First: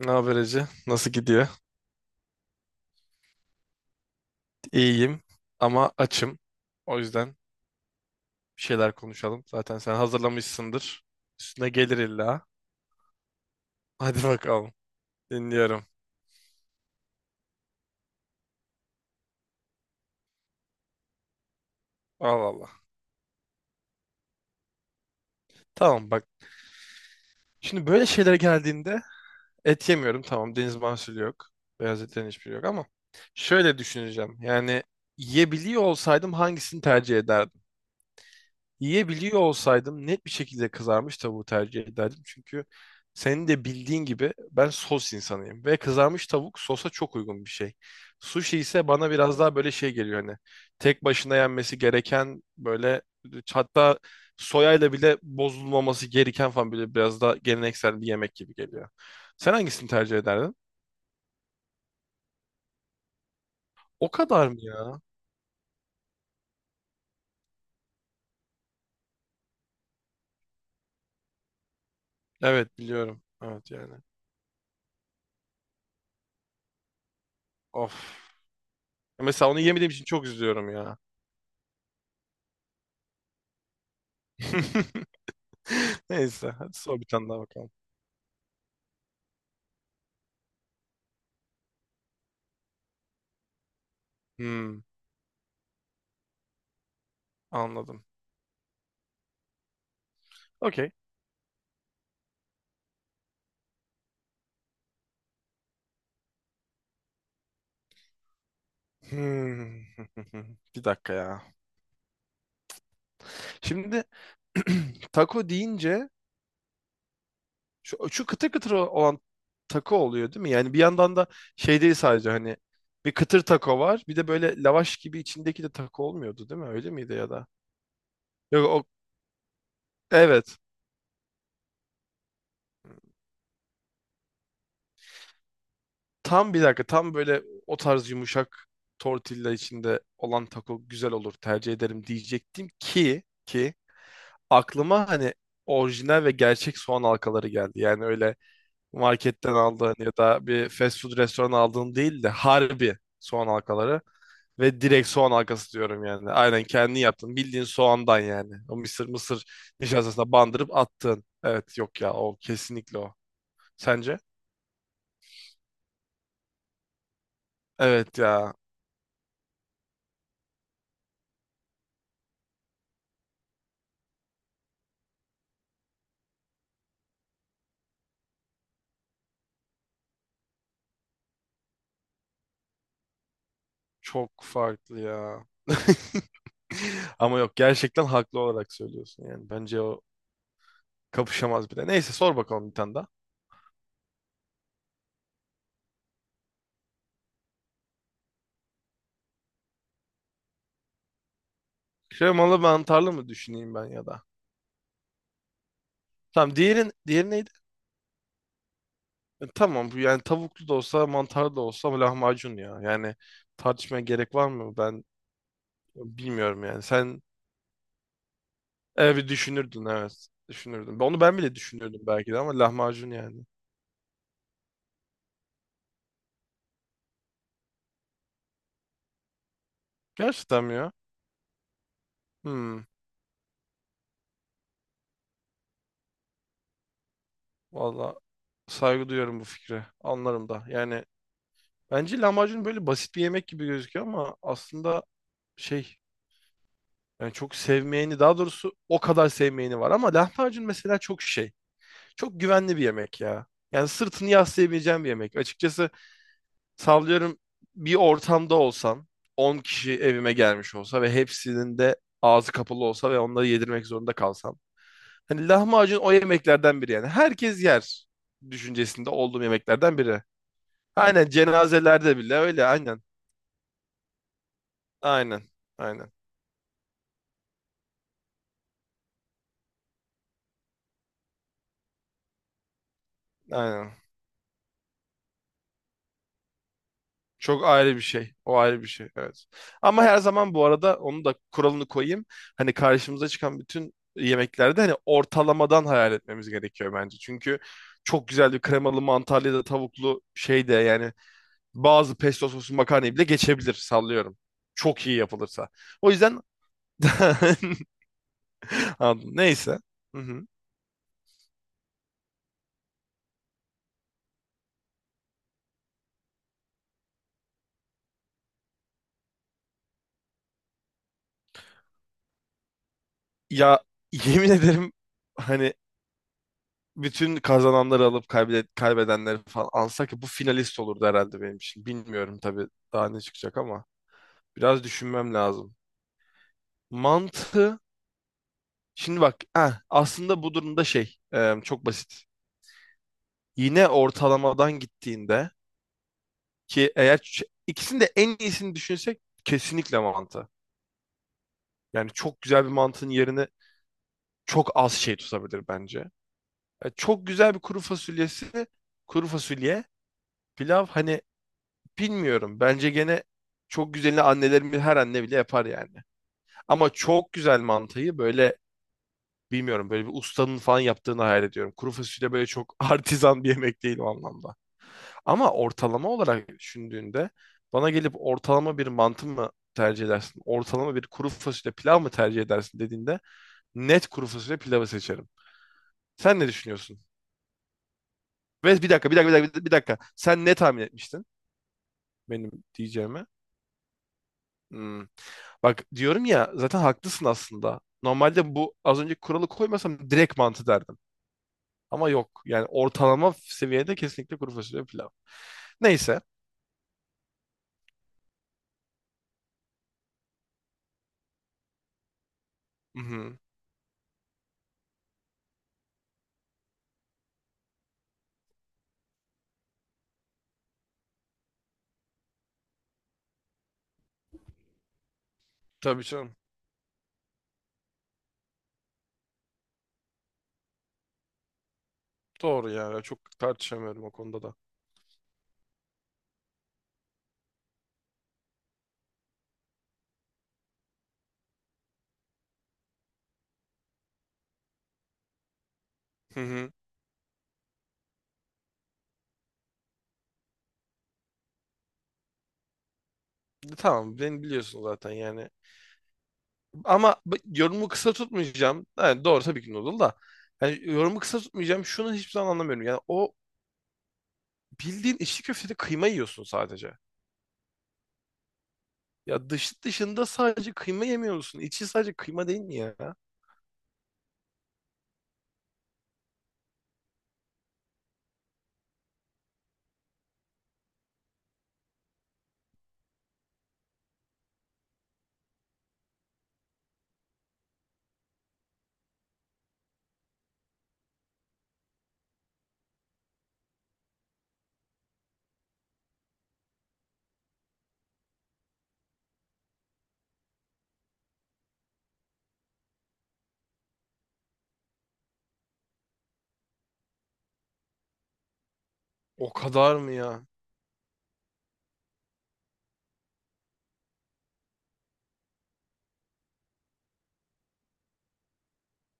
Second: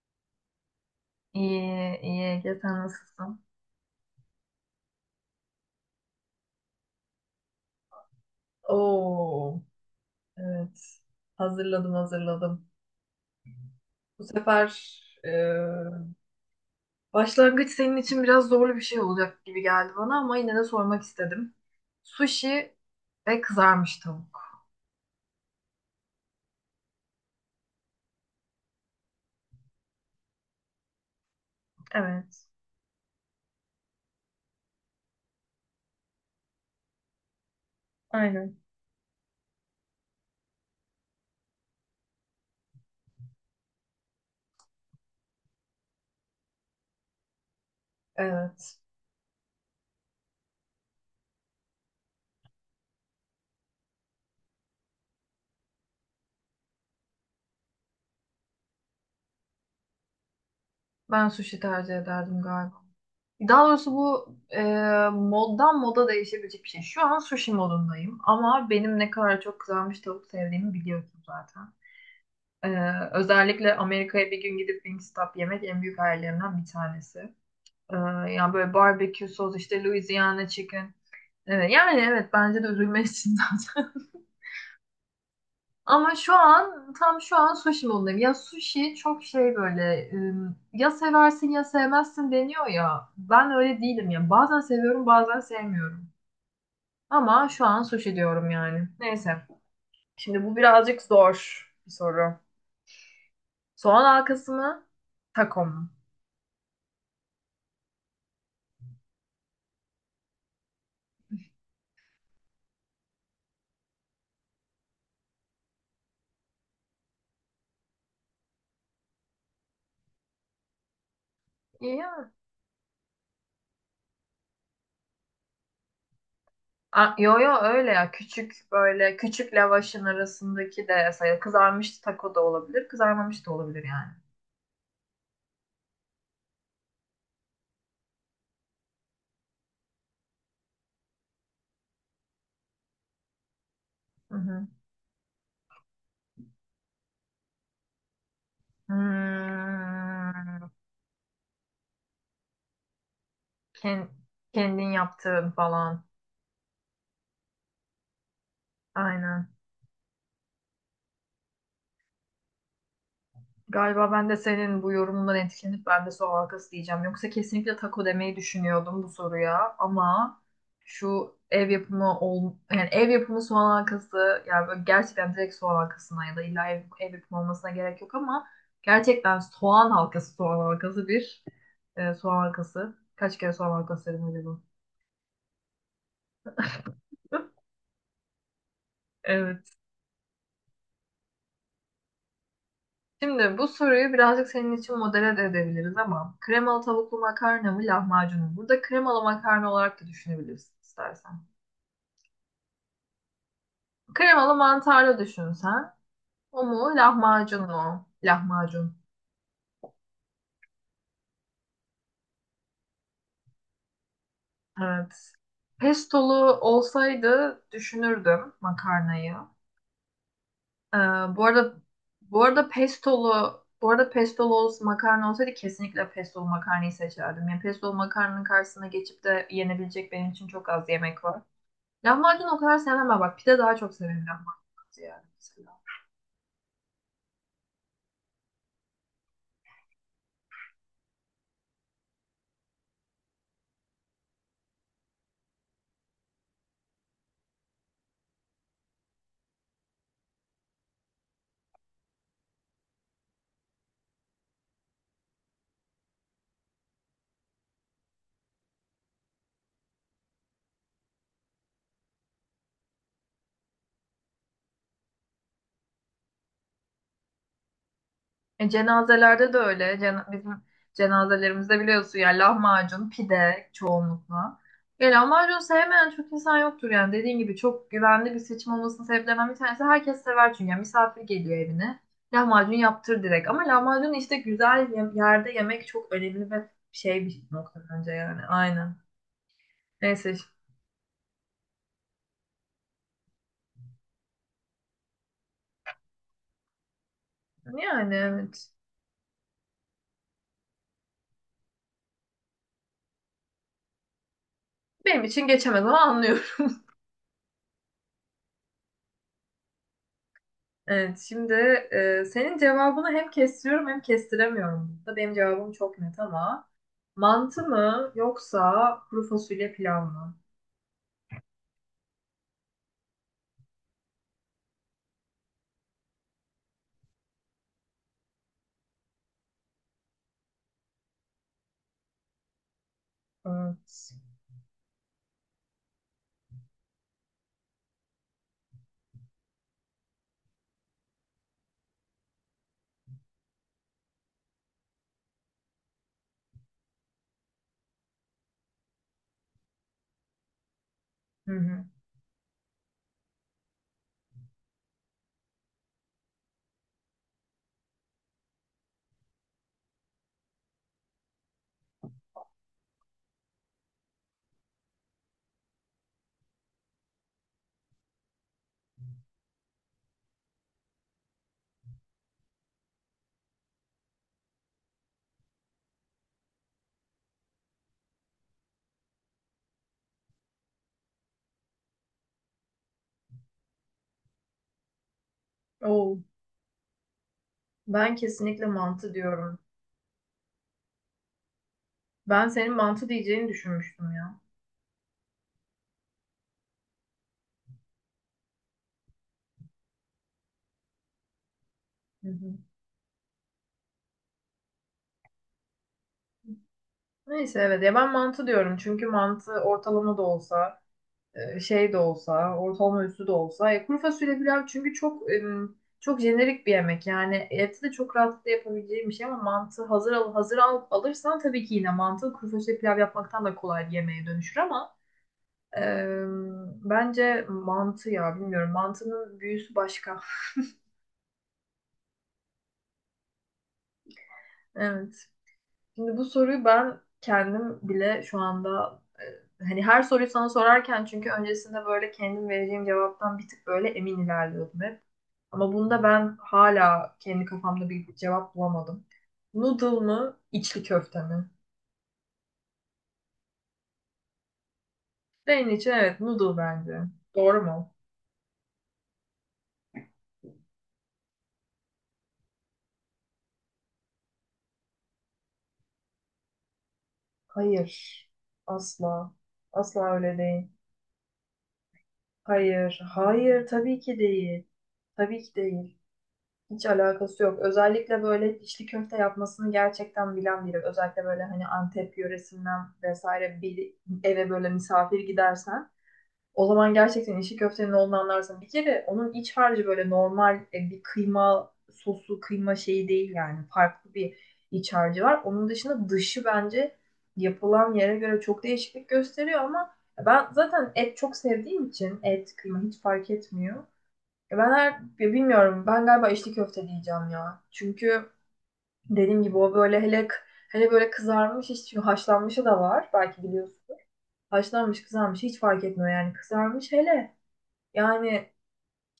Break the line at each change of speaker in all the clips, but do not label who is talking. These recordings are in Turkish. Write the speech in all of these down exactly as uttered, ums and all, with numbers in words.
Ne haber Ece? Nasıl gidiyor?
İyi, iyi Ege, sen nasılsın?
İyiyim ama açım. O yüzden bir şeyler konuşalım.
Oo,
Zaten sen
evet.
hazırlamışsındır. Üstüne
Hazırladım,
gelir illa.
hazırladım.
Hadi
Bu
bakalım.
sefer e,
Dinliyorum.
başlangıç senin için biraz zorlu bir şey olacak gibi geldi bana ama yine de sormak istedim.
Allah Allah.
Sushi ve kızarmış tavuk.
Tamam bak. Şimdi böyle şeylere geldiğinde et yemiyorum. Tamam deniz mahsulü yok. Beyaz etlerin
Evet,
hiçbiri yok ama şöyle düşüneceğim. Yani yiyebiliyor olsaydım hangisini tercih ederdim?
aynen.
Yiyebiliyor olsaydım net bir şekilde kızarmış tavuğu tercih ederdim. Çünkü senin de bildiğin gibi ben sos insanıyım. Ve kızarmış tavuk sosa çok uygun bir şey. Sushi
Evet,
ise bana biraz daha böyle şey geliyor hani. Tek başına yenmesi gereken böyle, hatta soyayla bile bozulmaması gereken falan, böyle biraz daha geleneksel bir yemek gibi geliyor. Sen hangisini tercih ederdin?
ben sushi tercih ederdim galiba. Daha doğrusu
O
bu
kadar mı
e,
ya?
moddan moda değişebilecek bir şey. Şu an sushi modundayım ama benim ne kadar çok kızarmış tavuk sevdiğimi biliyorsun zaten.
Evet
Ee,
biliyorum. Evet
özellikle
yani.
Amerika'ya bir gün gidip Wingstop yemek en büyük hayallerimden bir tanesi.
Of.
Ee, yani böyle barbekü
Mesela
sos
onu
işte
yemediğim için çok
Louisiana
üzülüyorum
chicken.
ya.
Evet, yani evet bence de üzülmezsin zaten. Ama şu
Neyse. Hadi
an
sor bir
tam
tane
şu
daha
an
bakalım.
sushi modundayım. Ya sushi çok şey böyle ım, ya seversin ya sevmezsin deniyor ya. Ben öyle değilim ya. Bazen
Hmm,
seviyorum bazen sevmiyorum. Ama şu an
anladım.
sushi diyorum yani. Neyse. Şimdi bu
Okey.
birazcık zor bir soru. Soğan halkası mı? Taco mu?
Hmm. Bir dakika ya. Şimdi taco deyince şu, şu kıtır kıtır olan taco oluyor değil mi? Yani bir yandan da şey değil
İyi.
sadece, hani bir kıtır taco var. Bir de böyle lavaş gibi içindeki de taco olmuyordu değil mi? Öyle miydi
A-
ya
yo
da?
yo öyle ya,
Yok
küçük
o,
böyle küçük lavaşın
evet.
arasındaki de sayılır. Kızarmış taco da olabilir, kızarmamış da olabilir yani.
Tam bir dakika, tam böyle o tarz yumuşak tortilla içinde olan taco güzel olur tercih ederim diyecektim ki ki
Hı hı.
aklıma hani orijinal ve gerçek soğan halkaları geldi. Yani öyle marketten aldığın ya da
Hmm,
bir fast food restoran aldığın değil de harbi soğan halkaları
ken-
ve
kendin
direkt soğan
yaptığın
halkası
falan.
diyorum yani. Aynen kendi yaptın. Bildiğin soğandan yani. O mısır mısır
Aynen.
nişastasına bandırıp attın. Evet yok ya, o kesinlikle o.
Galiba
Sence?
ben de senin bu yorumundan etkilenip ben de soğan halkası diyeceğim. Yoksa kesinlikle taco
Evet
demeyi
ya,
düşünüyordum bu soruya ama şu ev yapımı ol yani ev yapımı soğan halkası yani böyle gerçekten direkt soğan halkasına ya da illa ev, ev yapımı olmasına gerek yok ama gerçekten soğan halkası soğan halkası bir e, soğan halkası. Kaç kere soğan halkası dedim
çok
acaba?
farklı ya. Ama yok, gerçekten haklı olarak söylüyorsun yani.
Evet.
Bence o kapışamaz bile. Neyse sor bakalım bir tane daha.
Şimdi bu soruyu birazcık senin için modele de edebiliriz ama kremalı tavuklu makarna mı lahmacun mu? Burada kremalı makarna olarak da düşünebilirsin istersen.
Kremalı mantarlı mı düşüneyim ben ya da?
Kremalı mantarlı düşün sen.
Tamam
O mu
diğerin diğeri neydi?
lahmacun mu? Lahmacun.
E, tamam, bu yani tavuklu da olsa mantarlı da olsa ama lahmacun ya. Yani tartışmaya gerek var mı? Ben
Evet. Pestolu
bilmiyorum yani. Sen
olsaydı düşünürdüm
evet bir
makarnayı.
düşünürdün, evet.
Ee,
Düşünürdün. Onu ben
bu
bile
arada
düşünürdüm belki de
bu
ama
arada
lahmacun yani.
pestolu bu arada pestolu olsa, makarna olsaydı kesinlikle pestolu makarnayı seçerdim. Yani pestolu makarnanın karşısına geçip de yenebilecek benim için
Gerçekten
çok
mi
az
ya?
yemek var. Lahmacun o kadar
Hmm.
sevmem ama bak pide daha çok severim lahmacun yani mesela.
Valla saygı duyuyorum bu fikre. Anlarım da. Yani bence lahmacun böyle basit bir yemek gibi gözüküyor ama aslında şey, yani çok sevmeyeni, daha doğrusu o kadar sevmeyeni var ama lahmacun mesela çok şey. Çok güvenli bir yemek ya. Yani sırtını yaslayabileceğim bir yemek. Açıkçası sallıyorum, bir ortamda olsam, on kişi evime gelmiş olsa ve hepsinin de ağzı kapalı olsa ve onları yedirmek zorunda kalsam. Hani lahmacun o yemeklerden biri yani. Herkes yer
E,
düşüncesinde olduğum
cenazelerde de öyle.
yemeklerden biri.
Cena- bizim
Aynen
cenazelerimizde
cenazelerde
biliyorsun
bile
yani
öyle, aynen.
lahmacun, pide çoğunlukla. E,
Aynen.
lahmacun sevmeyen
Aynen.
çok insan yoktur yani. Dediğin gibi çok güvenli bir seçim olmasının sebeplerinden bir tanesi herkes sever çünkü. Yani misafir geliyor evine. Lahmacun yaptır direkt. Ama
Aynen.
lahmacun işte güzel ye- yerde yemek çok önemli ve şey bir
Çok
nokta
ayrı bir
bence
şey.
yani.
O ayrı bir
Aynen.
şey. Evet. Ama her
Neyse.
zaman bu arada onu da kuralını koyayım. Hani karşımıza çıkan bütün yemeklerde hani ortalamadan hayal etmemiz gerekiyor bence. Çünkü
Yani
çok güzel bir
evet.
kremalı mantarlı ya da tavuklu şey de yani bazı pesto soslu makarnayı bile geçebilir sallıyorum. Çok iyi
Benim için
yapılırsa.
geçemez ama
O yüzden
anlıyorum.
Anladım. Neyse. Hı hı.
Evet, şimdi e, senin cevabını hem kestiriyorum hem kestiremiyorum. Burada benim cevabım çok net ama mantı mı yoksa kuru fasulye pilav mı?
Ya yemin ederim, hani bütün kazananları alıp kaybe- kaybedenleri falan alsak ya bu finalist olurdu herhalde benim için. Bilmiyorum tabii daha ne çıkacak ama
Evet.
biraz düşünmem lazım. Mantı, şimdi bak eh, aslında bu durumda şey e, çok basit. Yine ortalamadan gittiğinde ki eğer ç- ikisini de en iyisini düşünsek kesinlikle mantı.
Hı hı.
Yani çok güzel bir mantının yerine çok az şey tutabilir bence. E, çok güzel bir kuru fasulyesi, kuru fasulye, pilav hani. Bilmiyorum. Bence gene çok güzelini annelerimiz, her anne bile yapar yani. Ama çok güzel mantıyı böyle bilmiyorum, böyle bir ustanın falan yaptığını hayal ediyorum. Kuru fasulye böyle çok artizan bir yemek değil o anlamda. Ama ortalama olarak düşündüğünde bana gelip ortalama bir mantı mı tercih edersin? Ortalama bir kuru fasulye pilav mı tercih edersin dediğinde net kuru fasulye pilavı seçerim.
Oo,
Sen ne düşünüyorsun?
ben kesinlikle
Ve bir dakika,
mantı
bir dakika, bir
diyorum.
dakika, bir dakika. Sen ne tahmin etmiştin
Ben
benim
senin mantı
diyeceğime?
diyeceğini düşünmüştüm ya.
Hmm. Bak diyorum ya zaten haklısın aslında. Normalde bu az önce kuralı koymasam direkt mantı derdim. Ama
Hı
yok.
hı.
Yani ortalama seviyede kesinlikle kuru fasulye pilav. Neyse.
Neyse evet ya ben mantı diyorum çünkü mantı ortalama da olsa e, şey de olsa, ortalama üstü de
Hı-hı.
olsa. E, kuru fasulye pilav çünkü çok e, çok jenerik bir yemek. Yani eti de çok rahatlıkla yapabileceğim bir şey ama mantı hazır al, hazır al, alırsan tabii ki yine mantı kuru fasulye pilav yapmaktan da kolay bir yemeğe dönüşür ama e,
Tabii canım.
bence mantı ya bilmiyorum. Mantının büyüsü başka.
Doğru yani. Çok tartışamıyorum o konuda da.
Evet. Şimdi bu soruyu ben kendim bile şu anda e, hani her soruyu sana sorarken çünkü öncesinde böyle kendim vereceğim cevaptan bir tık böyle emin ilerliyordum hep. Ama bunda ben
Hı-hı.
hala kendi kafamda bir cevap bulamadım. Noodle mı, içli köfte mi?
Tamam beni biliyorsun zaten yani.
Senin için evet noodle bence.
Ama b-
Doğru
yorumu
mu?
kısa tutmayacağım. Yani doğru, tabii ki noodle da. Yani yorumu kısa tutmayacağım. Şunu hiçbir zaman anlamıyorum. Yani o, bildiğin içli köftede kıyma yiyorsun sadece.
Hayır. Asla.
Ya dış
Asla
dışında
öyle değil.
sadece kıyma yemiyor musun? İçi sadece kıyma değil mi ya?
Hayır. Hayır tabii ki değil. Tabii ki değil. Hiç alakası yok. Özellikle böyle içli köfte yapmasını gerçekten bilen biri. Özellikle böyle hani Antep yöresinden vesaire bir eve böyle misafir gidersen o zaman gerçekten işi köftenin olduğunu anlarsın. Bir kere onun iç harcı böyle normal e, bir kıyma sosu, kıyma şeyi değil yani. Farklı bir iç harcı var. Onun dışında dışı bence yapılan yere göre çok değişiklik gösteriyor ama ben zaten et çok sevdiğim için et, kıyma hiç fark etmiyor. E, Ben her, ya bilmiyorum ben galiba içli köfte diyeceğim ya. Çünkü dediğim
O
gibi o
kadar
böyle
mı
hele
ya?
hele böyle kızarmış hiç çünkü haşlanmışı da var belki biliyorsun. Haşlanmış kızarmış hiç fark etmiyor yani kızarmış hele. Yani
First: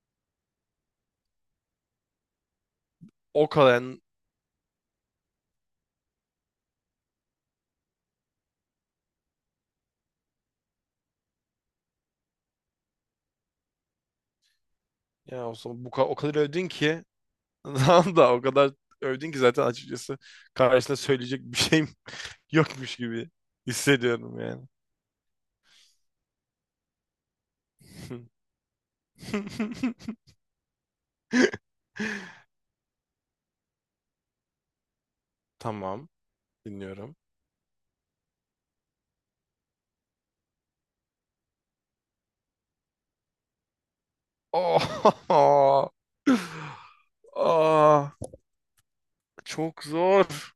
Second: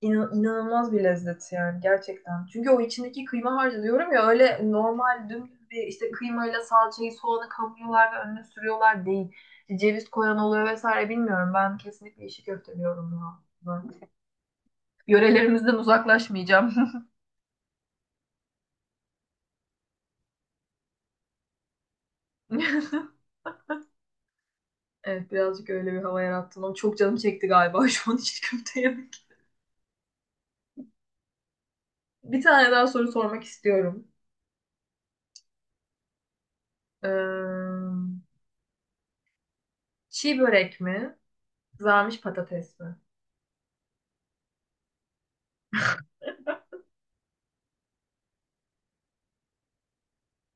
inan- inanılmaz bir lezzet yani gerçekten. Çünkü o içindeki
O
kıyma
kadar
harcı
yani-
diyorum ya öyle normal dümdüz bir işte kıymayla salçayı soğanı kavuruyorlar ve önüne sürüyorlar değil. İşte ceviz koyan oluyor vesaire bilmiyorum. Ben kesinlikle işi köfte diyorum ya. Ben
ya o
yörelerimizden
zaman bu ka- o kadar övdün
uzaklaşmayacağım.
ki tamam, da o kadar övdün ki zaten açıkçası karşısında söyleyecek bir şeyim yokmuş gibi hissediyorum yani.
Evet birazcık öyle bir hava yarattın ama çok canım çekti galiba şu an içli köfte yemek. Bir tane daha soru sormak istiyorum.
Tamam, dinliyorum.
Ee, çiğ börek mi? Kızarmış patates mi?
Oh! Aa, çok zor.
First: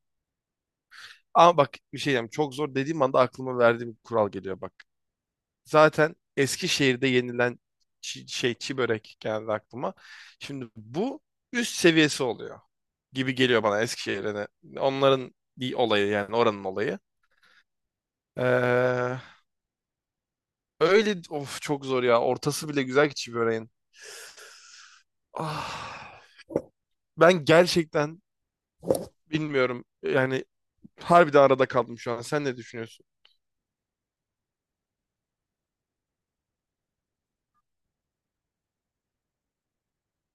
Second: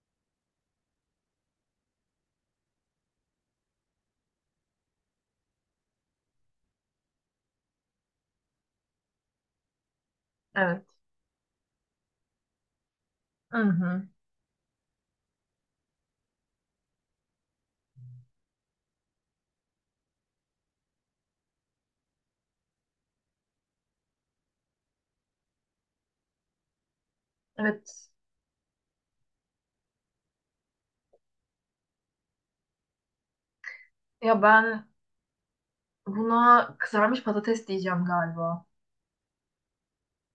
Ama bak bir şey diyeyim. Çok zor dediğim anda aklıma verdiğim kural geliyor bak. Zaten Eskişehir'de yenilen çi- şey çi börek geldi aklıma. Şimdi
Evet.
bu üst seviyesi oluyor gibi
Hı
geliyor bana
hı.
Eskişehir'e. Onların bir olayı yani, oranın olayı. Ee, Öyle of çok zor ya. Ortası bile güzel ki çi böreğin. Ah, ben
Evet.
gerçekten bilmiyorum. Yani harbiden arada kaldım şu an. Sen ne düşünüyorsun?
Ya ben buna kızarmış patates diyeceğim galiba.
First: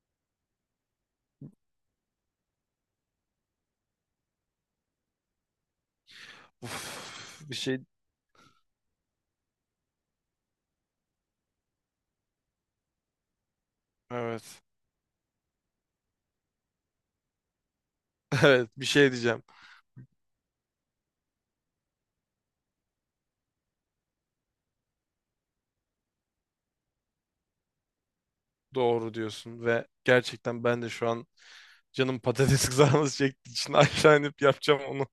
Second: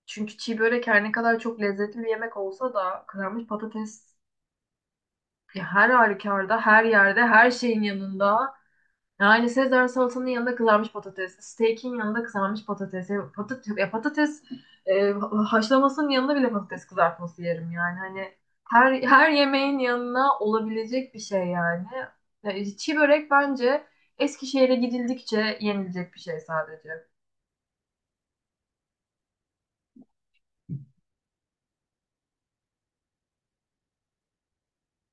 Çünkü çiğ börek her ne kadar çok lezzetli bir yemek olsa da kızarmış patates ya her halükarda, her yerde,
Uf,
her
bir
şeyin
şey
yanında. Yani Sezar salatanın yanında kızarmış patates, steak'in yanında kızarmış patates, ya patates, ya patates
Evet.
e, haşlamasının yanında bile patates kızartması yerim yani. Hani
Evet, bir
her
şey
her
diyeceğim.
yemeğin yanına olabilecek bir şey yani. Ya, çiğ börek bence Eskişehir'e gidildikçe yenilecek bir şey sadece.
Doğru diyorsun ve gerçekten ben de şu an canım patates kızarması çektiği için aşağı inip yapacağım onu.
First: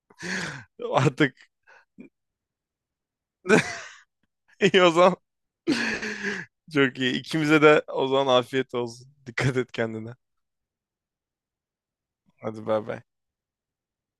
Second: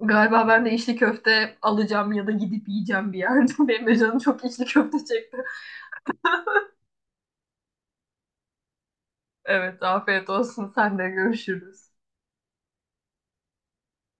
Galiba ben de içli
Artık
köfte alacağım ya da gidip yiyeceğim bir yerde. Benim de canım çok içli
iyi o
köfte
zaman.
çekti.
Çok iyi. İkimize de o zaman afiyet olsun. Dikkat et
Evet,
kendine.
afiyet olsun. Sen de görüşürüz.
Hadi bay bay.